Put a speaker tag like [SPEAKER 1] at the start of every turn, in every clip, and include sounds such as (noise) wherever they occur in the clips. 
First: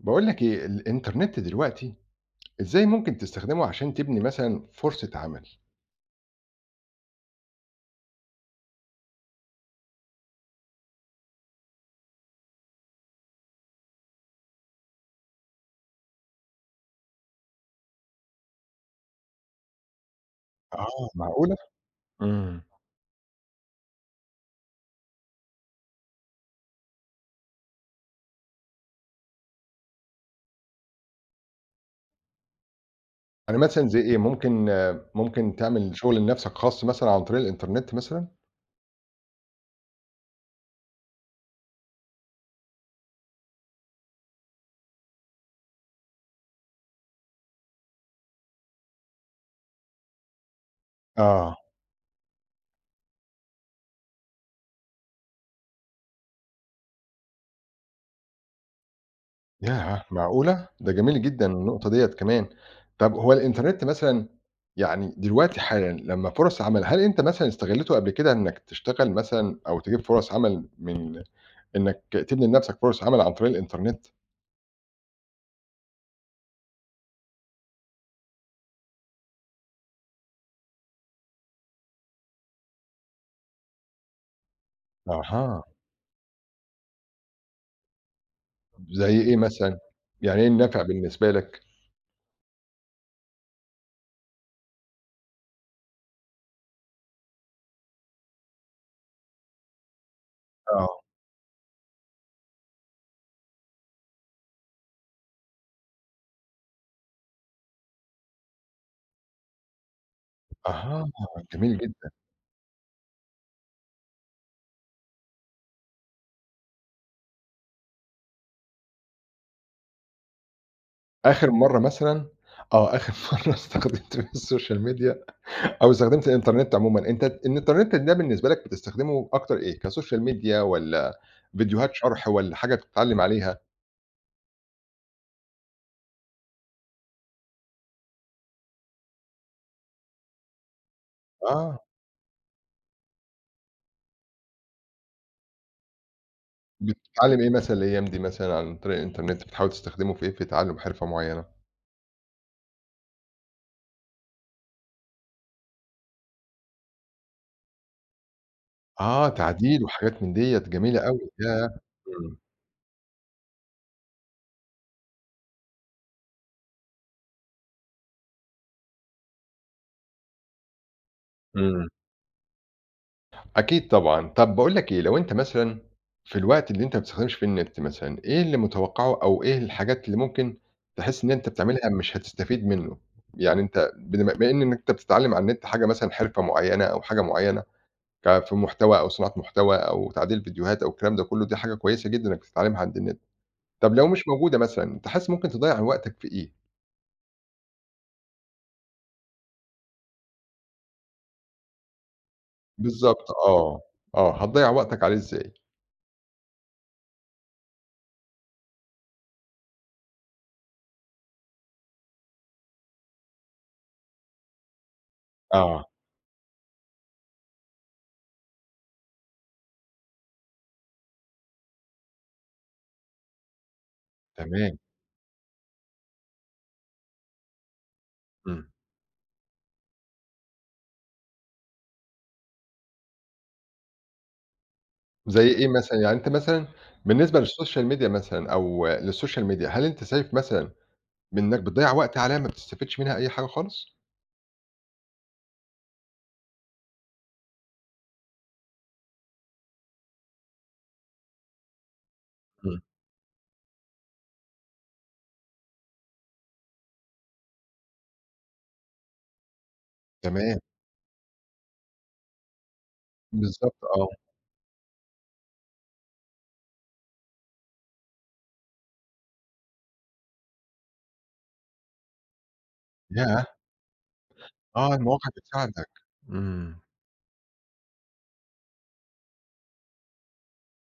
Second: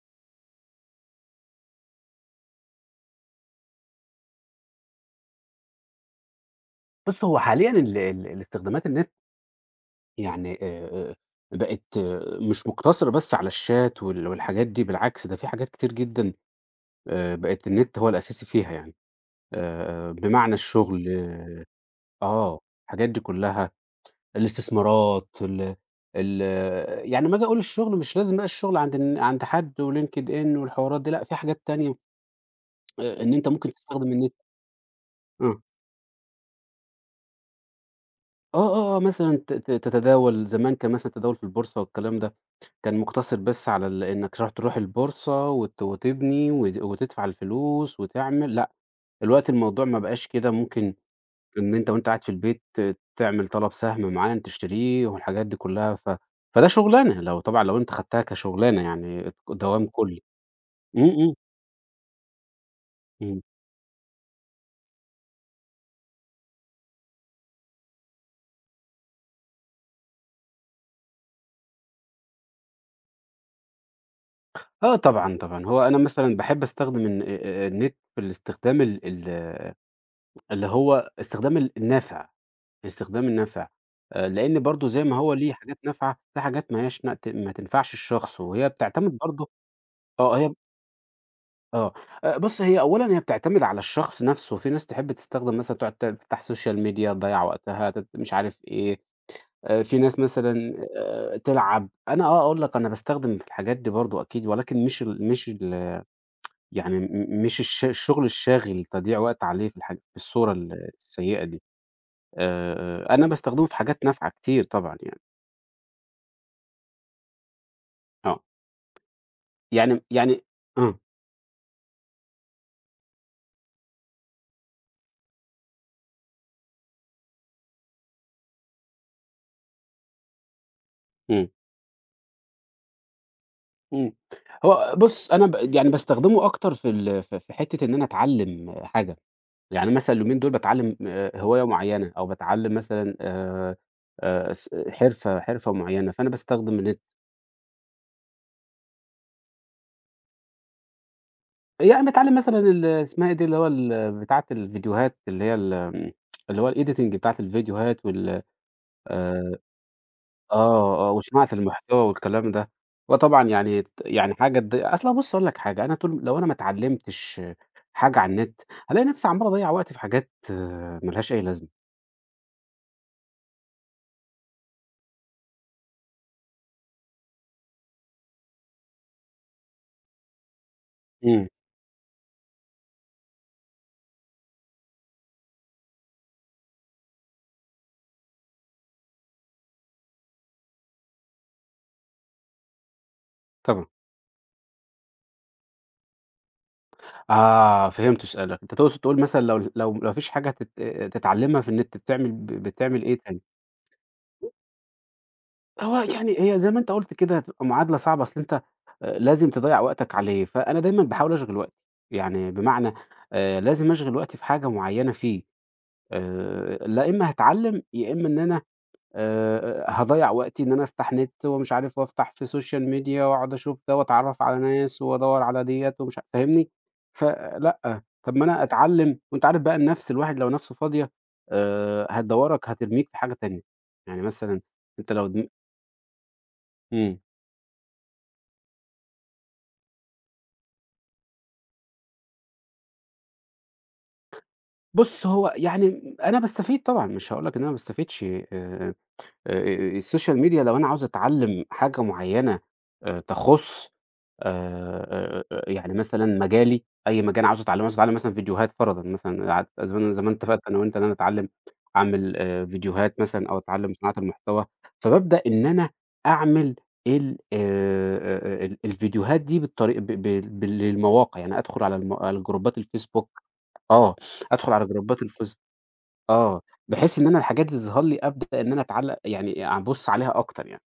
[SPEAKER 1] بقول لك ايه الانترنت دلوقتي؟ ازاي ممكن تستخدمه عشان تبني مثلا فرصة عمل؟
[SPEAKER 2] بُص، هو حاليًا ال الاستخدامات النت يعني بقت مش مقتصرة بس على الشات والحاجات دي، بالعكس ده في حاجات كتير جدًا. بقت النت هو الأساسي فيها يعني. بمعنى الشغل،
[SPEAKER 1] اه، معقولة.
[SPEAKER 2] آه،
[SPEAKER 1] امم
[SPEAKER 2] الحاجات دي كلّها، الاستثمارات ال يعني أمّا آجي أقول الشغل مش لازم بقى الشغل عند حد وLinkedIn والحوارات دي، لأ، في حاجات تانية. إن أنت
[SPEAKER 1] انا
[SPEAKER 2] ممكن
[SPEAKER 1] مثلا زي
[SPEAKER 2] تستخدم
[SPEAKER 1] ايه
[SPEAKER 2] النت.
[SPEAKER 1] ممكن؟ آه، ممكن
[SPEAKER 2] آه.
[SPEAKER 1] تعمل شغل لنفسك خاص مثلا عن طريق الانترنت مثلا؟
[SPEAKER 2] آه، آه، آه، مثلًا ت ت تتداول. زمان كان مثلًا التداول في البورصة والكلام ده، كان مقتصر بس على ال إنك تروح البورصة وتبني وتدفع الفلوس وتعمل، لأ، دلوقتي الموضوع ما بقاش كده، ممكن
[SPEAKER 1] اه،
[SPEAKER 2] إن أنت وأنت قاعد في البيت تعمل طلب سهم معيّن تشتريه والحاجات دي كلّها، فده شغلانة، لو طبعًا لو أنت خدتها كشغلانة يعني دوام
[SPEAKER 1] ياه
[SPEAKER 2] كلّي.
[SPEAKER 1] معقولة، ده
[SPEAKER 2] إمم،
[SPEAKER 1] جميل
[SPEAKER 2] إمم،
[SPEAKER 1] جدا النقطة ديت كمان. طب هو
[SPEAKER 2] إمم.
[SPEAKER 1] الانترنت مثلا، يعني دلوقتي حالا لما فرص عمل، هل انت مثلا استغلته قبل كده انك تشتغل مثلا او تجيب فرص عمل من، انك تبني لنفسك فرص عمل عن طريق الانترنت؟
[SPEAKER 2] آه طبعًا، طبعًا. هو أنا مثلًا باحب أستخدم النت في الاستخدام ال اللي هو استخدام ال النافع. استخدام النافع، لإن برضه زي ما هو ليه
[SPEAKER 1] اها،
[SPEAKER 2] حاجات نافعة، في حاجات ما لهاش ما تنفعش الشخص، وهي بتعتمد
[SPEAKER 1] زي إيه
[SPEAKER 2] برضه.
[SPEAKER 1] مثلًا؟
[SPEAKER 2] آه
[SPEAKER 1] يعني إيه
[SPEAKER 2] هي
[SPEAKER 1] النفع بالنسبة لك؟
[SPEAKER 2] آه، بُص، هي أولًا هي بتعتمد على الشخص نفسه، في ناس تحب تستخدم مثلًا، تقعد تفتح سوشيال ميديا تضيّع وقتها، مش عارف إيه، في ناس مثلًا
[SPEAKER 1] آه،
[SPEAKER 2] تلعب. أنا آه، أقول لك أنا باستخدم في الحاجات دي برضه أكيد، ولكن مش ال مش ال يعني مش الشغل الشاغل تضييع وقت عليه في في الصورة
[SPEAKER 1] أها،
[SPEAKER 2] السيئة دي.
[SPEAKER 1] جميل جدًا.
[SPEAKER 2] أنا باستخدمه في حاجات نافعة كتير طبعًا يعني، آه. يعني آه،
[SPEAKER 1] آخر مرّة مثلًا، آه، آخر (laughs) مرّة استخدمت فيها السوشيال ميديا أو استخدمت الإنترنت عمومًا، أنت الإنترنت ده بالنسبة لك بتستخدمه أكتر إيه، كسوشيال ميديا والّا
[SPEAKER 2] إمم،
[SPEAKER 1] فيديوهات شرح والّا حاجة بتتعلّم عليها؟
[SPEAKER 2] إمم. هو بُص، أنا ب يعني باستخدمه أكتر في ال في في حتّة إن أنا أتعلّم حاجة. يعني مثلًا اليومين دول باتعلّم هواية
[SPEAKER 1] آه،
[SPEAKER 2] معيّنة، أو باتعلّم مثلًا س حرفة معيّنة، فأنا باستخدم النت.
[SPEAKER 1] بتتعلّم إيه مثلًا الأيام دي مثلًا عن طريق الإنترنت، بتحاول تستخدمه في إيه، في تعلّم حرفة معيّنة؟
[SPEAKER 2] يعني باتعلّم مثلًا ال اسمها إيه دي، اللي هو ال بتاعة الفيديوهات، اللي هي ال اللي هو الEditing بتاعة الفيديوهات وال
[SPEAKER 1] آه،
[SPEAKER 2] آآ
[SPEAKER 1] تعديل وحاجات من ديّة، جميلة
[SPEAKER 2] آه، آه،
[SPEAKER 1] أوي،
[SPEAKER 2] وصناعة
[SPEAKER 1] ياه!
[SPEAKER 2] المحتوى
[SPEAKER 1] إمم،
[SPEAKER 2] والكلام ده. وطبعًا يعني ت يعني حاجة تض أصل بُص أقول لك حاجة، أنا طول، لو أنا ما اتعلمتش حاجة على النت، هالاقي نفسي عمّال أضيّع وقتي في حاجات ما لهاش أي لازمة.
[SPEAKER 1] إمم. أكيد طبعًا. طب باقول لك إيه، لو أنت مثلًا في الوقت اللي أنت ما بتستخدمش فيه النت مثلًا، إيه اللي متوقعه أو إيه الحاجات اللي ممكن تحس إن أنت
[SPEAKER 2] إمم،
[SPEAKER 1] بتعملها مش هتستفيد منه؟ يعني أنت بما إن أنت بتتعلم على النت حاجة مثلًا حرفة معينة أو حاجة معينة، ك في محتوى أو صناعة محتوى أو تعديل فيديوهات أو الكلام ده كله، دي حاجة كويسة جدًا إنك بتتعلمها عند النت.
[SPEAKER 2] طبعًا.
[SPEAKER 1] طب لو مش موجودة مثلًا، أنت حاسس ممكن تضيّع وقتك في إيه؟
[SPEAKER 2] آه، فهمت سؤالك، أنت تقصد تقول مثلًا لو ما فيش حاجة تتعلمها في النت بتعمل بتعمل إيه
[SPEAKER 1] بالضبط
[SPEAKER 2] تاني؟
[SPEAKER 1] آه، آه، هتضيّع وقتك عليه إزاي؟
[SPEAKER 2] هو يعني هي زي ما أنت قُلت كده هتبقى معادلة صعبة، أصل أنت لازم تضيّع وقتك عليه، فأنا دايمًا باحاول أشغِل وقتي، يعني بمعنى لازم أشغِل وقتي في حاجة معيّنة فيه.
[SPEAKER 1] آه،
[SPEAKER 2] لا إمّا هاتعلّم، يا إمّا إن أنا هاضيّع وقتي، إن أنا أفتح نت ومش عارف، وأفتح في social media وأقعد أشوف ده وأتعرّف على
[SPEAKER 1] تمام،
[SPEAKER 2] ناس وأدوّر على ديّة، ومش ع فاهمني؟ فلأ، طَب ما أنا
[SPEAKER 1] إمم.
[SPEAKER 2] أتعلّم. وأنت عارف بقى، النَفْس الواحد لو نَفْسه فاضية هترميك في حاجة تانية. يعني مثلًا أنت لو
[SPEAKER 1] زي
[SPEAKER 2] دم
[SPEAKER 1] إيه مثلًا؟ يعني أنت مثلًا
[SPEAKER 2] إمم،
[SPEAKER 1] بالنسبة للسوشيال ميديا مثلًا أو للسوشيال ميديا، هل أنت شايف مثلًا بإنك بتضيّع وقت عليها ما بتستفدش منها أي حاجة خالص؟
[SPEAKER 2] بُص، هو يعني أنا باستفيد طبعًا، مش هاقول لك إن أنا ما باستفيدش. آآ السوشيال ميديا لو أنا عاوز أتعلّم حاجة معيّنة
[SPEAKER 1] إمم.
[SPEAKER 2] تخُص يعني مثلًا مجالي، أي مجال عاوز أتعلّمه. عاوز أتعلّم مثلًا فيديوهات فرضًا، مثلًا قعدت زمان
[SPEAKER 1] تمام،
[SPEAKER 2] اتفقنا أنا وأنت إن أنا أتعلّم، أعمل فيديوهات مثلًا، أو
[SPEAKER 1] بالضبط
[SPEAKER 2] أتعلّم
[SPEAKER 1] آه،
[SPEAKER 2] صناعة المحتوى. فبابدأ إن أنا أعمل ال آآ ال الفيديوهات دي بالطري ب ب بال للمواقع، يعني أدخُل على جروبات الفيسبوك.
[SPEAKER 1] ياه!
[SPEAKER 2] آه، أدخُل على
[SPEAKER 1] آه،
[SPEAKER 2] جروبات
[SPEAKER 1] المواقع بتساعدك،
[SPEAKER 2] آه،
[SPEAKER 1] إمم.
[SPEAKER 2] بحيث إن أنا الحاجات دي تظهر لي، أبدأ إن أنا أتعلق، يعني أبُص عليها أكتر يعني.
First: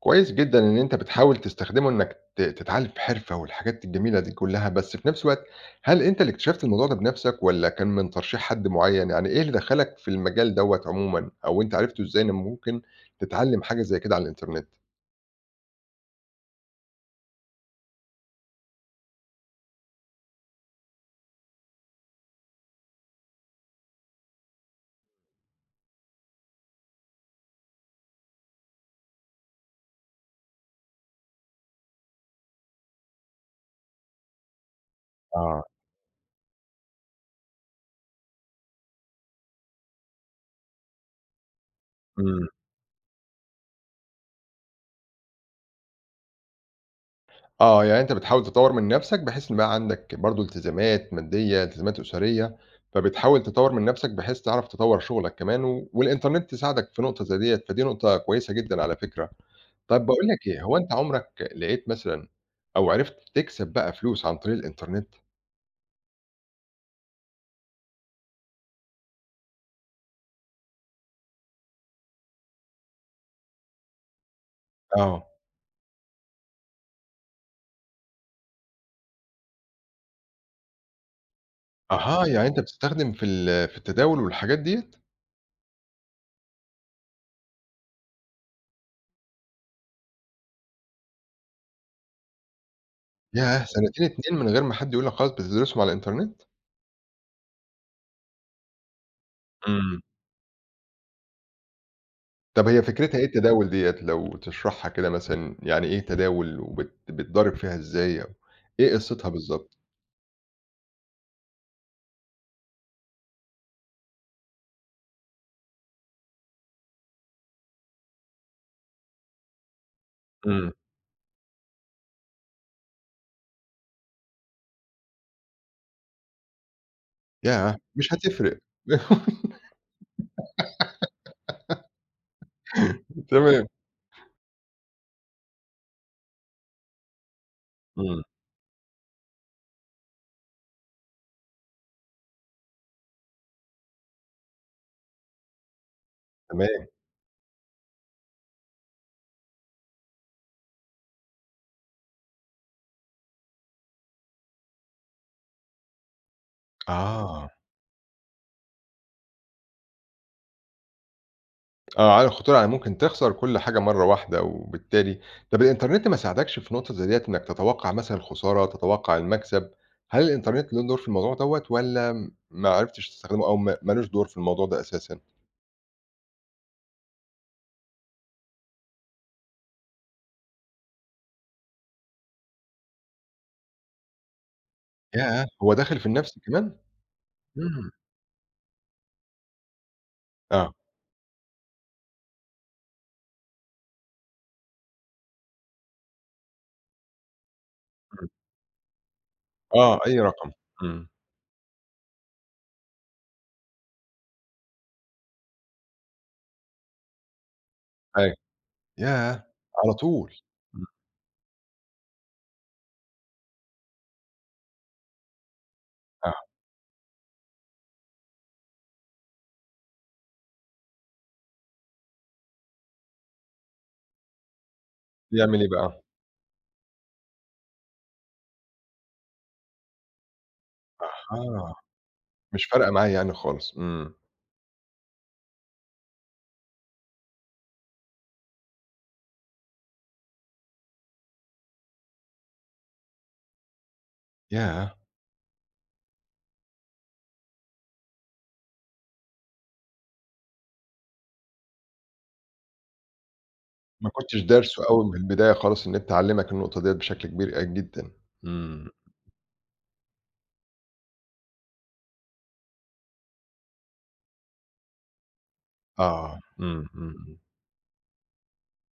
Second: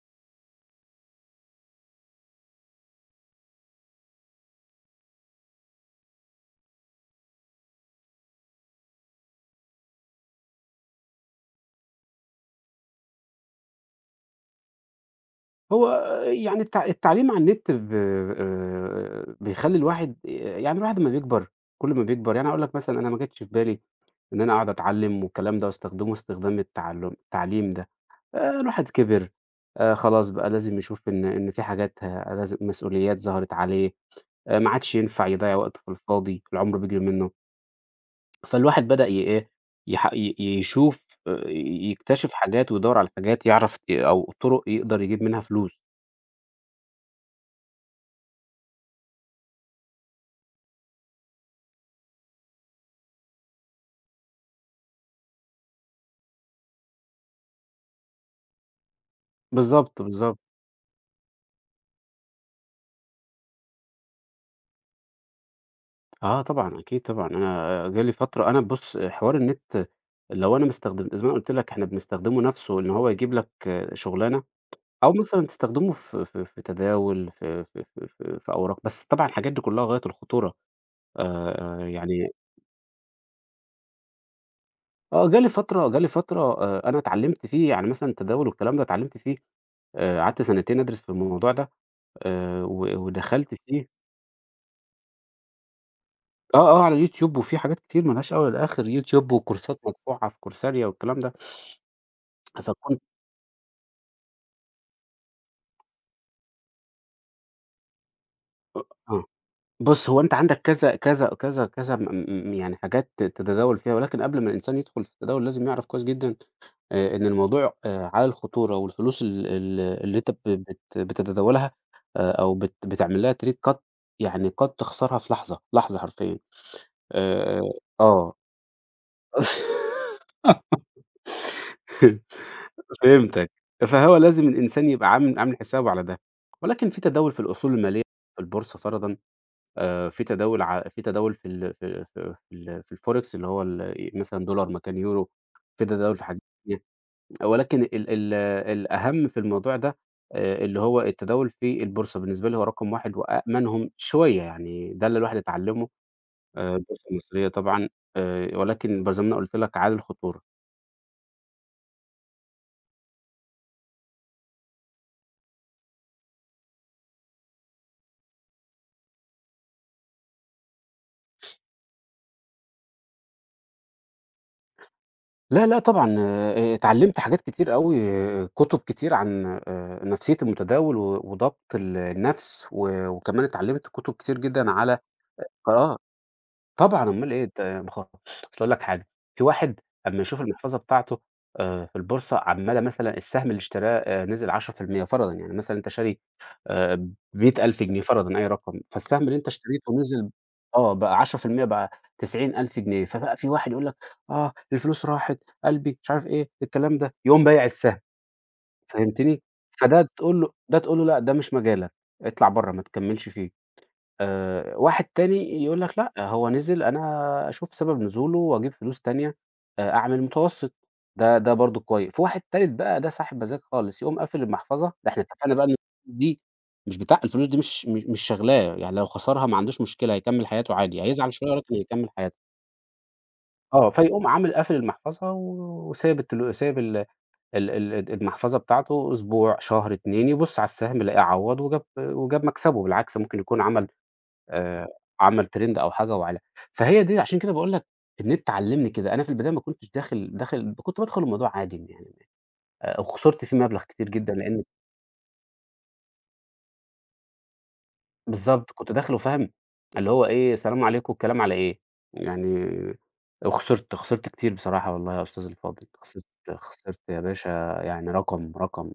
[SPEAKER 1] كويس جدًا إن أنت بتحاول تستخدمه إنك تتعلّم في حرفة والحاجات الجميلة دي كلّها، بس في نفس الوقت هل أنت اللي اكتشفت الموضوع ده بنفسك والّا كان من ترشيح حد معيّن؟ يعني إيه اللي دخّلك في المجال دوّة عمومًا أو أنت عرفته إزاي إن ممكن تتعلّم حاجة زي كده على الإنترنت؟
[SPEAKER 2] هو يعني التعليم على النت ب بيخلّي الواحد، يعني الواحد أمّا بيكبر، كل ما بيكبر، يعني أقول لك مثلًا، أنا ما جاتش في بالي إن أنا أقعد أتعلّم والكلام ده، واستخدمه استخدام التعليم ده. الواحد كِبِر، خلاص بقى لازم يشوف إن في حاجات لازم مسؤوليات ظهرت عليه، ما عادش ينفع يضيّع
[SPEAKER 1] آه،
[SPEAKER 2] وقته في الفاضي، العُمر بيجري منّه. فالواحد بدأ ي إيه، يح ي يشوف، ي يكتشف
[SPEAKER 1] إمم.
[SPEAKER 2] حاجات ويدوّر على حاجات، يعرف أو طُرق يقدر يجيب منها فلوس.
[SPEAKER 1] آه، يعني أنت بتحاول تطوّر من نَفْسك بحيث إن بقى عندك برضه التزامات مادية، التزامات أسرية، فبتحاول تطوّر من نَفْسك بحيث تعرف تطوّر شغلك كمان و والإنترنت يساعدك في نقطة زي ديّة، فدي نقطة كويسة جدًا على فكرة.
[SPEAKER 2] بالضبط،
[SPEAKER 1] طَب باقول
[SPEAKER 2] بالضبط.
[SPEAKER 1] لك إيه، هو أنت عمرك لقيت مثلًا أو عرفت تكسب بقى فلوس عن طريق الإنترنت؟
[SPEAKER 2] آه طبعًا، أكيد طبعًا. أنا جالي فترة، أنا بُص، حوار النت لو أنا مستخدم زي ما أنا قُلت لك، إحنا بنستخدمه نَفْسه، إن هو يجيب لك آه، شُغلانة، أو
[SPEAKER 1] آه.
[SPEAKER 2] مثلًا تستخدمه في تداول، في في أوراق، بس طبعًا الحاجات دي كُلّها غاية الخطورة.
[SPEAKER 1] أها،
[SPEAKER 2] يعني،
[SPEAKER 1] يعني أنت بتستخدم في ال في التداول والحاجات ديّة؟
[SPEAKER 2] آه، جالي فترة أنا اتعلّمت فيه، يعني مثلًا التداول والكلام ده اتعلّمت فيه، قعدت سنتين أدرس في الموضوع ده، و ودخلت
[SPEAKER 1] ياه!
[SPEAKER 2] فيه.
[SPEAKER 1] سنتين 2 من غير ما حد يقول لك خلاص بتدرسهم على الإنترنت؟
[SPEAKER 2] آه، آه، على اليوتيوب وفي حاجات كتير ما لهاش أول ولا آخر، يوتيوب وكورسات
[SPEAKER 1] إمم.
[SPEAKER 2] مدفوعة في كورسيريا والكلام ده،
[SPEAKER 1] طب هي
[SPEAKER 2] فكنت
[SPEAKER 1] فكرتها إيه التداول ديّة لو تشرحها كده مثلًا، يعني إيه تداول بتضارب فيها إزاي أو إيه
[SPEAKER 2] آه.
[SPEAKER 1] قصتها بالضبط؟
[SPEAKER 2] بُص، هو أنت عندك كذا كذا كذا كذا م م يعني حاجات تتداول فيها، ولكن قبل ما الإنسان يدخل في التداول لازم يعرف كويس جدًا إن الموضوع عالي الخطورة، والفلوس ال اللي أنت ب
[SPEAKER 1] إمم.
[SPEAKER 2] بت بتتداولها، أو بتعمل لها trade، يعني قد تخسرها في لحظة، لحظة حرفيًا. آه.
[SPEAKER 1] ياه! مش
[SPEAKER 2] آه.
[SPEAKER 1] هتفرق. (laughs)
[SPEAKER 2] (laughs) فهمتك.
[SPEAKER 1] تمام.
[SPEAKER 2] فهو لازم الإنسان يبقى عامل حسابه على ده. ولكن في تداول في الأصول المالية
[SPEAKER 1] إمم،
[SPEAKER 2] في البورصة فرضًا، في تداول ع في تداول في ال في في في ال في الForex اللي هو ال مثلًا دولار مكان يورو، في تداول في حاجات كتير.
[SPEAKER 1] تمام.
[SPEAKER 2] ولكن ال ال الأهم في الموضوع ده اللي هو التداول في البورصة، بالنسبة لي هو رقم 1 وأأمنهم شوية، يعني ده اللي الواحد اتعلّمه، البورصة المصرية
[SPEAKER 1] آه.
[SPEAKER 2] طبعًا، ولكن زي ما أنا قُلت لك عالي الخطورة.
[SPEAKER 1] آه، على الخطورة يعني ممكن تخسر كل حاجة مرّة واحدة، وبالتالي طب الإنترنت ما ساعدكش في نقطة زي ديّة إنك تتوقّع مثلًا الخسارة، تتوقّع المكسب، هل الإنترنت له دور في الموضوع دوّة والّا ما عرفتش تستخدمه أو ما لوش دور في الموضوع ده أساسًا؟
[SPEAKER 2] لا، لأ طبعًا، اتعلّمت حاجات كتير أوي، كُتب كتير عن نفسية المتداول، وضبط النَفْس، وكمان اتعلّمت كُتب كتير جدًا على
[SPEAKER 1] ياه! هو
[SPEAKER 2] آه.
[SPEAKER 1] داخل في النَفْس كمان؟
[SPEAKER 2] طبعًا، أمّال إيه أنت
[SPEAKER 1] إمم،
[SPEAKER 2] أصل أقول لك حاجة، في واحد أمّا يشوف
[SPEAKER 1] آه.
[SPEAKER 2] المحفظة بتاعته في البورصة، عمّالة مثلًا السهم اللي اشتراه نزل 10% فرضًا. يعني مثلًا أنت شاري آآ ب100.000 جنيه فرضًا، أي رقم، فالسهم اللي أنت اشتريته
[SPEAKER 1] آه، أي
[SPEAKER 2] نزل
[SPEAKER 1] رقم،
[SPEAKER 2] آه،
[SPEAKER 1] إمم،
[SPEAKER 2] بقى 10%، بقى 90,000 جنيه. فبقى في واحد يقول لك: "آه، الفلوس راحت، قلبي،" مش عارف إيه، الكلام ده، يقوم بايع السهم،
[SPEAKER 1] أيوه،
[SPEAKER 2] فهمتني؟
[SPEAKER 1] ياه! على
[SPEAKER 2] فده
[SPEAKER 1] طول، إمم،
[SPEAKER 2] تقول له: "لأ، ده مش مجالك، اطلع برّه ما تكمّلش فيه." واحد تاني يقول لك لأ،
[SPEAKER 1] آه،
[SPEAKER 2] هو نزل أنا أشوف سبب نزوله وأجيب فلوس تانية أعمل متوسط، ده برضه كويس. في واحد تالت بقى، ده صاحب مزاج خالص، يقوم قافل المحفظة، ده إحنا اتفقنا
[SPEAKER 1] يعمل
[SPEAKER 2] بقى
[SPEAKER 1] إيه
[SPEAKER 2] إن
[SPEAKER 1] بقى؟
[SPEAKER 2] الفلوس دي مش بتاع الفلوس دي مش شاغلاه، يعني لو خسرها ما عندوش مشكلة، هيكمّل حياته عادي، هيزعل شوية
[SPEAKER 1] أها،
[SPEAKER 2] ولكن هيكمّل حياته.
[SPEAKER 1] مش فارقة معاه يعني خالص،
[SPEAKER 2] آه،
[SPEAKER 1] إمم،
[SPEAKER 2] فيقوم عامل قافل المحفظة وسايب التل سايب ال ال ال المحفظة بتاعته أسبوع، شهر، 2، يبُص على السهم يلاقيه عوّض وجاب مكسبه، بالعكس ممكن يكون آآ
[SPEAKER 1] ياه!
[SPEAKER 2] عمل ترند أو حاجة وعلى. فهي دي عشان كده باقول لك النت علّمني كده. أنا في البداية ما كنتش داخل، كنت بادخل الموضوع عادي يعني، وخسرت فيه مبلغ كتير
[SPEAKER 1] ما
[SPEAKER 2] جدًا،
[SPEAKER 1] كنتش
[SPEAKER 2] لإن
[SPEAKER 1] دارسه أوي من البداية خالص إن أنت علّمك النقطة ديّة بشكل كبير أ جدًا،
[SPEAKER 2] بالضبط،
[SPEAKER 1] إمم،
[SPEAKER 2] كنت داخل وفاهم اللي هو إيه، السلام عليكم، الكلام على إيه، يعني وخسرت، خسرت كتير بصراحة والله يا أستاذي الفاضل، خسرت،
[SPEAKER 1] آه، إمم، إمم،
[SPEAKER 2] خسرت يا
[SPEAKER 1] إمم،
[SPEAKER 2] باشا، يعني رقم، رقم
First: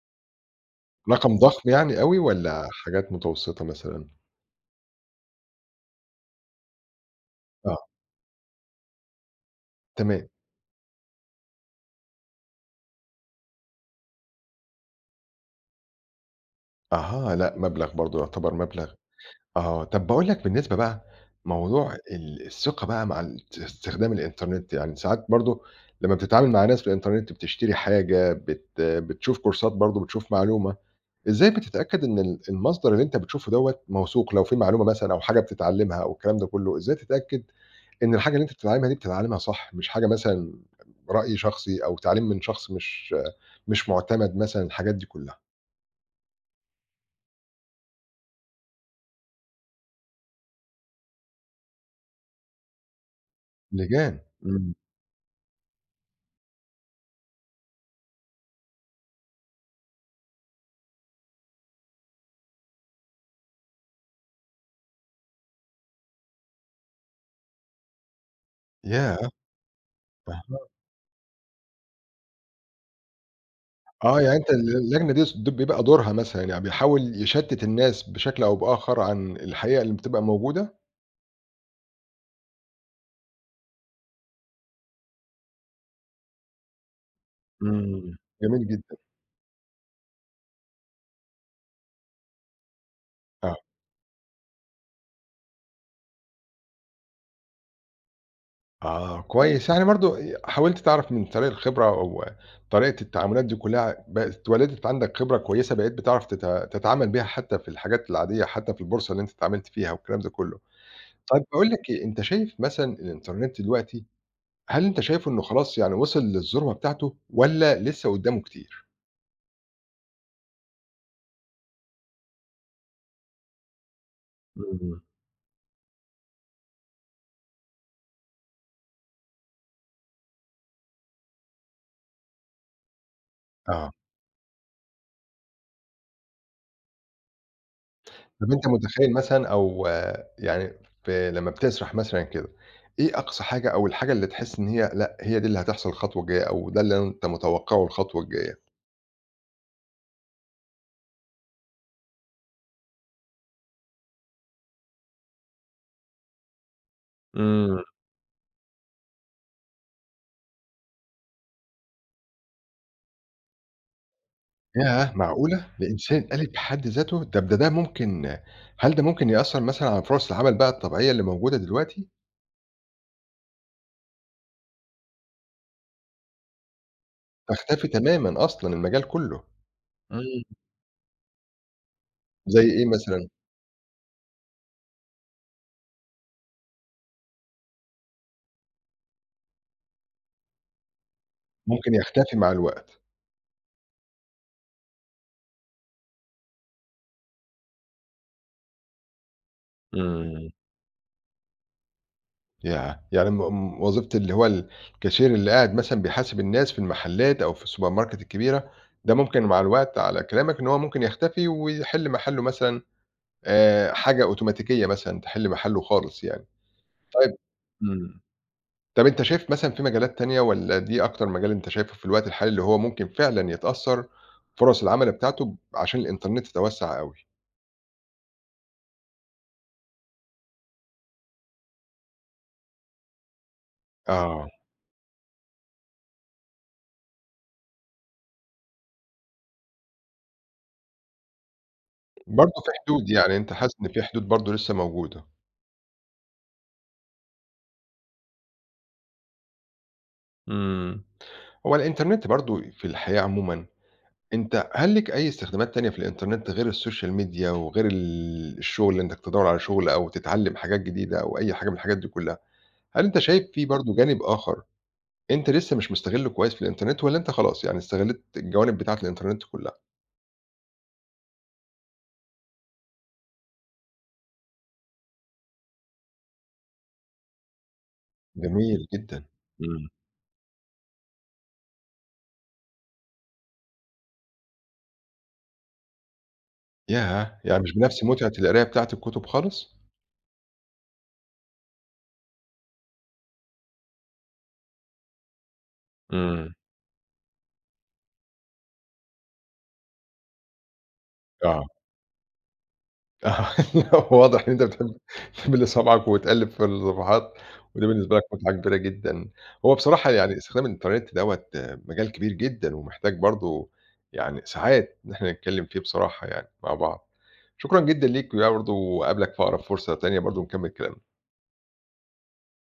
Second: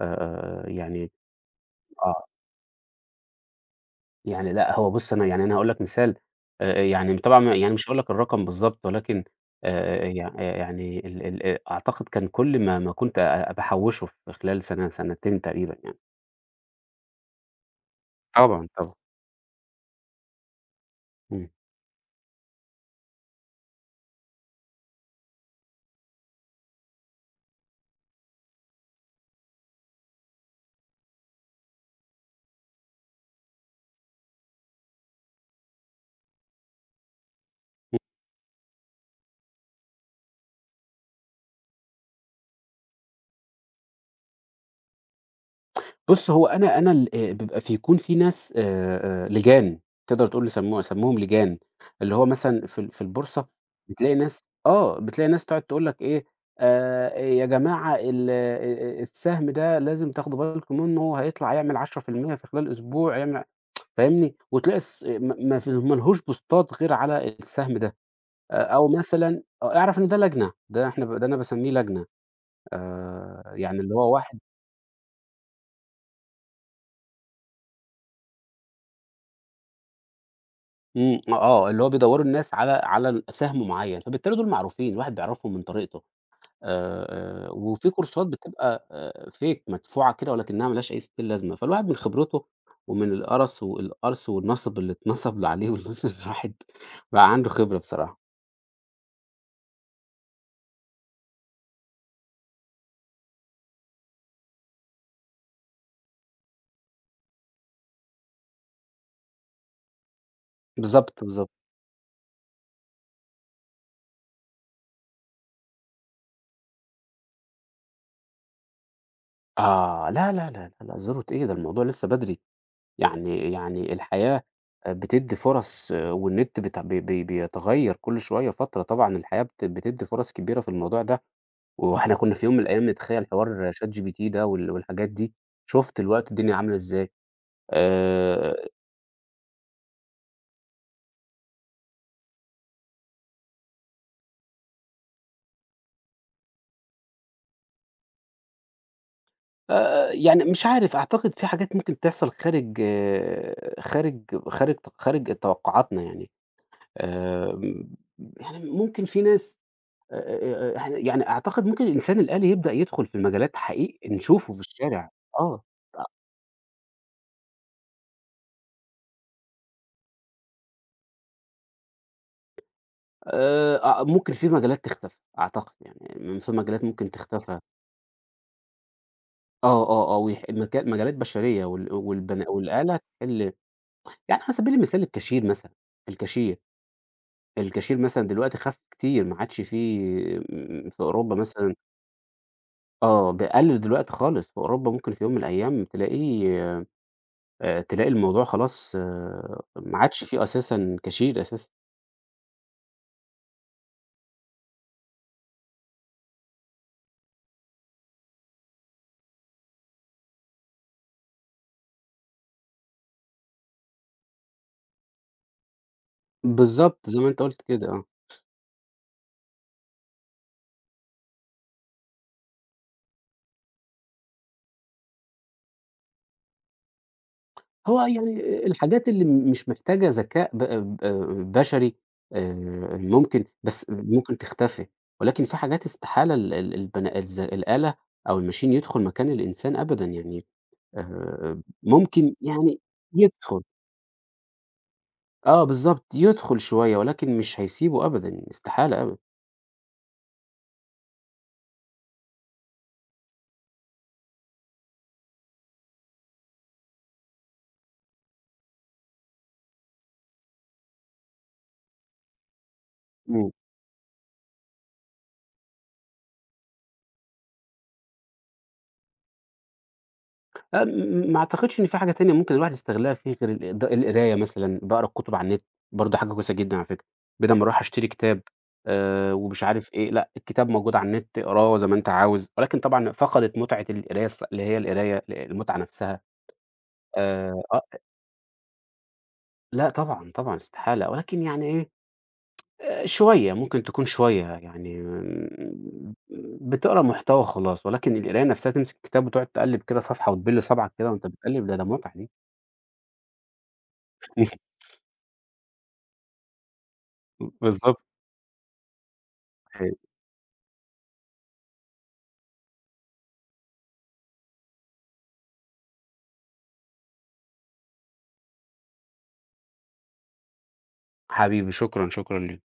[SPEAKER 2] يعني
[SPEAKER 1] رقم ضخم يعني أوي
[SPEAKER 2] آه.
[SPEAKER 1] والّا حاجات متوسطة مثلًا؟
[SPEAKER 2] يعني لأ، هو بُص أنا يعني أنا هاقول لك مثال يعني طبعًا يعني مش
[SPEAKER 1] آه،
[SPEAKER 2] هاقول لك الرقم بالضبط، ولكن يع
[SPEAKER 1] تمام،
[SPEAKER 2] آه، يعني ال ال أعتقد كان كل ما كنت باحوّشه في خلال سنة، سنتين تقريبًا يعني.
[SPEAKER 1] أها، لأ مبلغ برضه يعتبر
[SPEAKER 2] طبعًا،
[SPEAKER 1] مبلغ.
[SPEAKER 2] طبعًا.
[SPEAKER 1] آه، طب باقول لك بالنسبة بقى
[SPEAKER 2] إمم.
[SPEAKER 1] موضوع ال الثقة بقى مع ال استخدام الإنترنت، يعني ساعات برضه لمّا بتتعامل مع ناس في الإنترنت بتشتري حاجة، بتشوف كورسات برضه، بتشوف معلومة، إزاي بتتأكد إن ال المصدر اللي أنت بتشوفه دوّة موثوق؟ لو في معلومة مثلًا أو حاجة بتتعلمها أو الكلام ده كله، إزاي تتأكد إن الحاجة اللي أنت بتتعلمها دي بتتعلمها صح، مش حاجة مثلًا رأي شخصي أو تعليم من شخص مش مُعتمد مثلًا، الحاجات دي كلها؟
[SPEAKER 2] بُص، هو أنا أنا ال بيبقى في، يكون في ناس لِجان، تقدر تقول سموهم لِجان، اللي هو مثلًا في البورصة بتلاقي
[SPEAKER 1] لجان،
[SPEAKER 2] ناس
[SPEAKER 1] إمم،
[SPEAKER 2] آه، بتلاقي ناس تقعد تقول لك إيه، يا جماعة ال السهم ده لازم تاخدوا بالكم منه، هيطلع يعمل 10% في المية في خلال أسبوع يعمل، فاهمني؟ وتلاقي الس ما ما في ما لهوش بوستات غير على السهم ده. أو
[SPEAKER 1] ياه!
[SPEAKER 2] مثلًا آه، اعرف إن ده لجنة، ده إحنا ب ده أنا باسميه لجنة، يعني اللي هو
[SPEAKER 1] آه، يعني
[SPEAKER 2] واحد.
[SPEAKER 1] أنت ال اللجنة دي بيبقى دورها مثلًا يعني بيحاول يشتِّت الناس بشكل أو بآخر عن الحقيقة اللي بتبقى موجودة؟
[SPEAKER 2] إمم، آه، اللي هو بيدوّروا الناس على على سهم معيّن، فبالتالي دول معروفين، الواحد بيعرفهم من طريقته. آآ، وفي
[SPEAKER 1] إمم،
[SPEAKER 2] كورسات
[SPEAKER 1] جميل
[SPEAKER 2] بتبقى
[SPEAKER 1] جدًا،
[SPEAKER 2] fake مدفوعة كده، ولكنها ما لهاش أي ستين لازمة. فالواحد من خبرته، ومن
[SPEAKER 1] آه،
[SPEAKER 2] القرص والقرص، والنَصْب اللي اتنَصب (laughs) له عليه، والناس اللي راحت، بقى عنده خبرة بصراحة.
[SPEAKER 1] آه، كويس، يعني برضه حاولت تعرف من طريق الخبرة أو طريقة التعاملات دي كلّها بقت اتولدت عندك خبرة كويسة بقيت بتعرف تتعامل بيها حتى في الحاجات العادية، حتى في البورصة اللي أنت اتعاملت فيها والكلام ده كلّه.
[SPEAKER 2] بالضبط،
[SPEAKER 1] طيب
[SPEAKER 2] بالضبط.
[SPEAKER 1] باقول لك إيه، أنت شايف مثلًا الإنترنت دلوقتي هل أنت شايفه إنه خلاص يعني وصل للذروة بتاعته والّا لسه قدّامه كتير؟
[SPEAKER 2] آه، لا، لا، لا، لا، لا، ذروة إيه؟ ده الموضوع لسه بدري، يعني الحياة
[SPEAKER 1] إمم.
[SPEAKER 2] بتدّي فرص آه، والنت بت بي بي بيتغيّر كل شوية فترة، طبعًا الحياة بتدّي فرص كبيرة في الموضوع ده. وإحنا كنا في يوم من الأيام نتخيل حوار
[SPEAKER 1] آه.
[SPEAKER 2] ChatGPT ده والحاجات دي، شُفت الوقت الدنيا عاملة إزاي.
[SPEAKER 1] طب أنت
[SPEAKER 2] آآ
[SPEAKER 1] متخيّل مثلًا أو يعني في لمّا بتسرح مثلًا كده، إيه أقصى حاجة أو الحاجة اللي تحس إن هي لأ، هي دي اللي هتحصل الخطوة الجاية أو ده اللي أنت متوقعه الخطوة الجاية؟
[SPEAKER 2] يعني مش عارف، أعتقد في حاجات ممكن تحصل خارج آه، خارج خارج ت خارج توقعاتنا يعني.
[SPEAKER 1] إمم.
[SPEAKER 2] آمم يعني ممكن في ناس آآ إحنا يعني يعني أعتقد ممكن الإنسان الآلي يبدأ يدخل في مجالات حقيقي نشوفه في الشارع.
[SPEAKER 1] ياه!
[SPEAKER 2] آه،
[SPEAKER 1] معقولة! الإنسان الآلي بحد ذاته! طب ده ممكن، هل ده ممكن يأثّر مثلًا على فرص العمل بقى الطبيعية اللي موجودة دلوقتي؟
[SPEAKER 2] أ ممكن في مجالات تختفي، أعتقد يعني، في مجالات ممكن تختفى.
[SPEAKER 1] تختفي تمامًا أصلًا المجال كله.
[SPEAKER 2] آه، آه، آه،
[SPEAKER 1] إمم.
[SPEAKER 2] ويح مجا مجالات بشرية،
[SPEAKER 1] زي إيه
[SPEAKER 2] والآلة
[SPEAKER 1] مثلًا؟
[SPEAKER 2] تحل. يعني على سبيل المثال الكاشير مثلًا، الكاشير، الكاشير مثلًا دلوقتي خَف كتير، ما عادش في في أوروبا مثلًا
[SPEAKER 1] ممكن يختفي مع الوقت.
[SPEAKER 2] آه، قَل دلوقتي خالص، في أوروبا ممكن في يوم من الأيام تلاقيه، تلاقي الموضوع خلاص آه، ما عادش في
[SPEAKER 1] إمم.
[SPEAKER 2] أساسًا كاشير أساسًا.
[SPEAKER 1] ياه! يعني م م وظيفة اللي هو الكاشير اللي قاعد مثلًا بيحاسب الناس في المحلات أو في السوبر ماركت الكبيرة، ده ممكن مع الوقت على كلامك إن هو ممكن يختفي ويحل محله مثلًا حاجة أوتوماتيكية مثلًا تحل محله خالص يعني.
[SPEAKER 2] بالضبط، زي ما
[SPEAKER 1] طيب
[SPEAKER 2] أنت قُلت كده، آه.
[SPEAKER 1] إمم. طب أنت شايف مثلًا في مجالات تانية والّا دي أكتر مجال أنت شايفه في الوقت الحالي اللي هو ممكن فعلًا يتأثّر فرص العمل بتاعته عشان الإنترنت تتوسّع أوي؟
[SPEAKER 2] هو يعني الحاجات اللي مش محتاجة ذكاء ب ب بشري، آآ، ممكن، بس ممكن
[SPEAKER 1] آه.
[SPEAKER 2] تختفي، ولكن في حاجات استحالة ال ال البنا الز الآلة أو الmachine يدخل مكان الإنسان أبدًا. يعني ممكن
[SPEAKER 1] برضه في
[SPEAKER 2] يعني
[SPEAKER 1] حدود، يعني أنت
[SPEAKER 2] يدخل،
[SPEAKER 1] حاسس إن في حدود برضه لسه موجودة.
[SPEAKER 2] آه، بالضبط، يدخل شوية ولكن مش هيسيبه أبدًا، استحالة أبدًا.
[SPEAKER 1] إمم. هو الإنترنت برضه في الحياة عمومًا، أنت هل ليك أي استخدامات تانية في الإنترنت غير السوشيال ميديا وغير ال الشغل إنك تدوّر على شغل أو تتعلم حاجات جديدة أو أي حاجة من الحاجات دي كلّها، هل أنت
[SPEAKER 2] إمم.
[SPEAKER 1] شايف في برضه جانب آخر أنت لسه مش مستغلّه كويس في الإنترنت والّا أنت خلاص يعني استغلّيت الجوانب بتاعة الإنترنت كلّها؟
[SPEAKER 2] م ما أعتقدش إن في حاجة تانية ممكن الواحد يستغلها فيه غير ال د القراية مثلًا، باقرا الكتب على النت، برضه حاجة كويسة جدًا على فكرة. بدل ما أروح أشتري كتاب
[SPEAKER 1] جميل جدًا،
[SPEAKER 2] ومش
[SPEAKER 1] إمم،
[SPEAKER 2] عارف إيه، لأ الكتاب موجود على النت، اقراه زي ما أنت عاوز، ولكن طبعًا فقدت متعة القراية الص اللي هي القراية، المتعة نفسها.
[SPEAKER 1] ياه! يعني مش
[SPEAKER 2] آه،
[SPEAKER 1] بنفس متعة القراية بتاعة الكتب خالص؟
[SPEAKER 2] لأ طبعًا، طبعًا استحالة، ولكن يعني إيه، شوية ممكن تكون شوية يعني م
[SPEAKER 1] إمم،
[SPEAKER 2] بتقرا محتوى خلاص، ولكن القراية نفسها تمسك الكتاب وتقعد تقلِّب كده صفحة، وتبِل صبعك كده وأنت
[SPEAKER 1] آه.
[SPEAKER 2] بتقلِّب، ده متعة دي.
[SPEAKER 1] آه، (laughs) واضح إن أنت
[SPEAKER 2] (laughs)
[SPEAKER 1] بتحب اللي صابعك وتقلِّب في الصفحات، وده
[SPEAKER 2] بالضبط.
[SPEAKER 1] بالنسبة لك متعة كبيرة جدًا. هو بصراحة يعني استخدام الإنترنت دوّة مجال كبير جدًا، ومحتاج برضه يعني ساعات إن إحنا نتكلِّم فيه بصراحة يعني مع بعض. شكرًا جدًا ليك، ويا برضه وأقابلك في أقرب فرصة تانية برضه نكمِّل كلامنا.
[SPEAKER 2] حبيبي شكرًا، شكرًا ليك.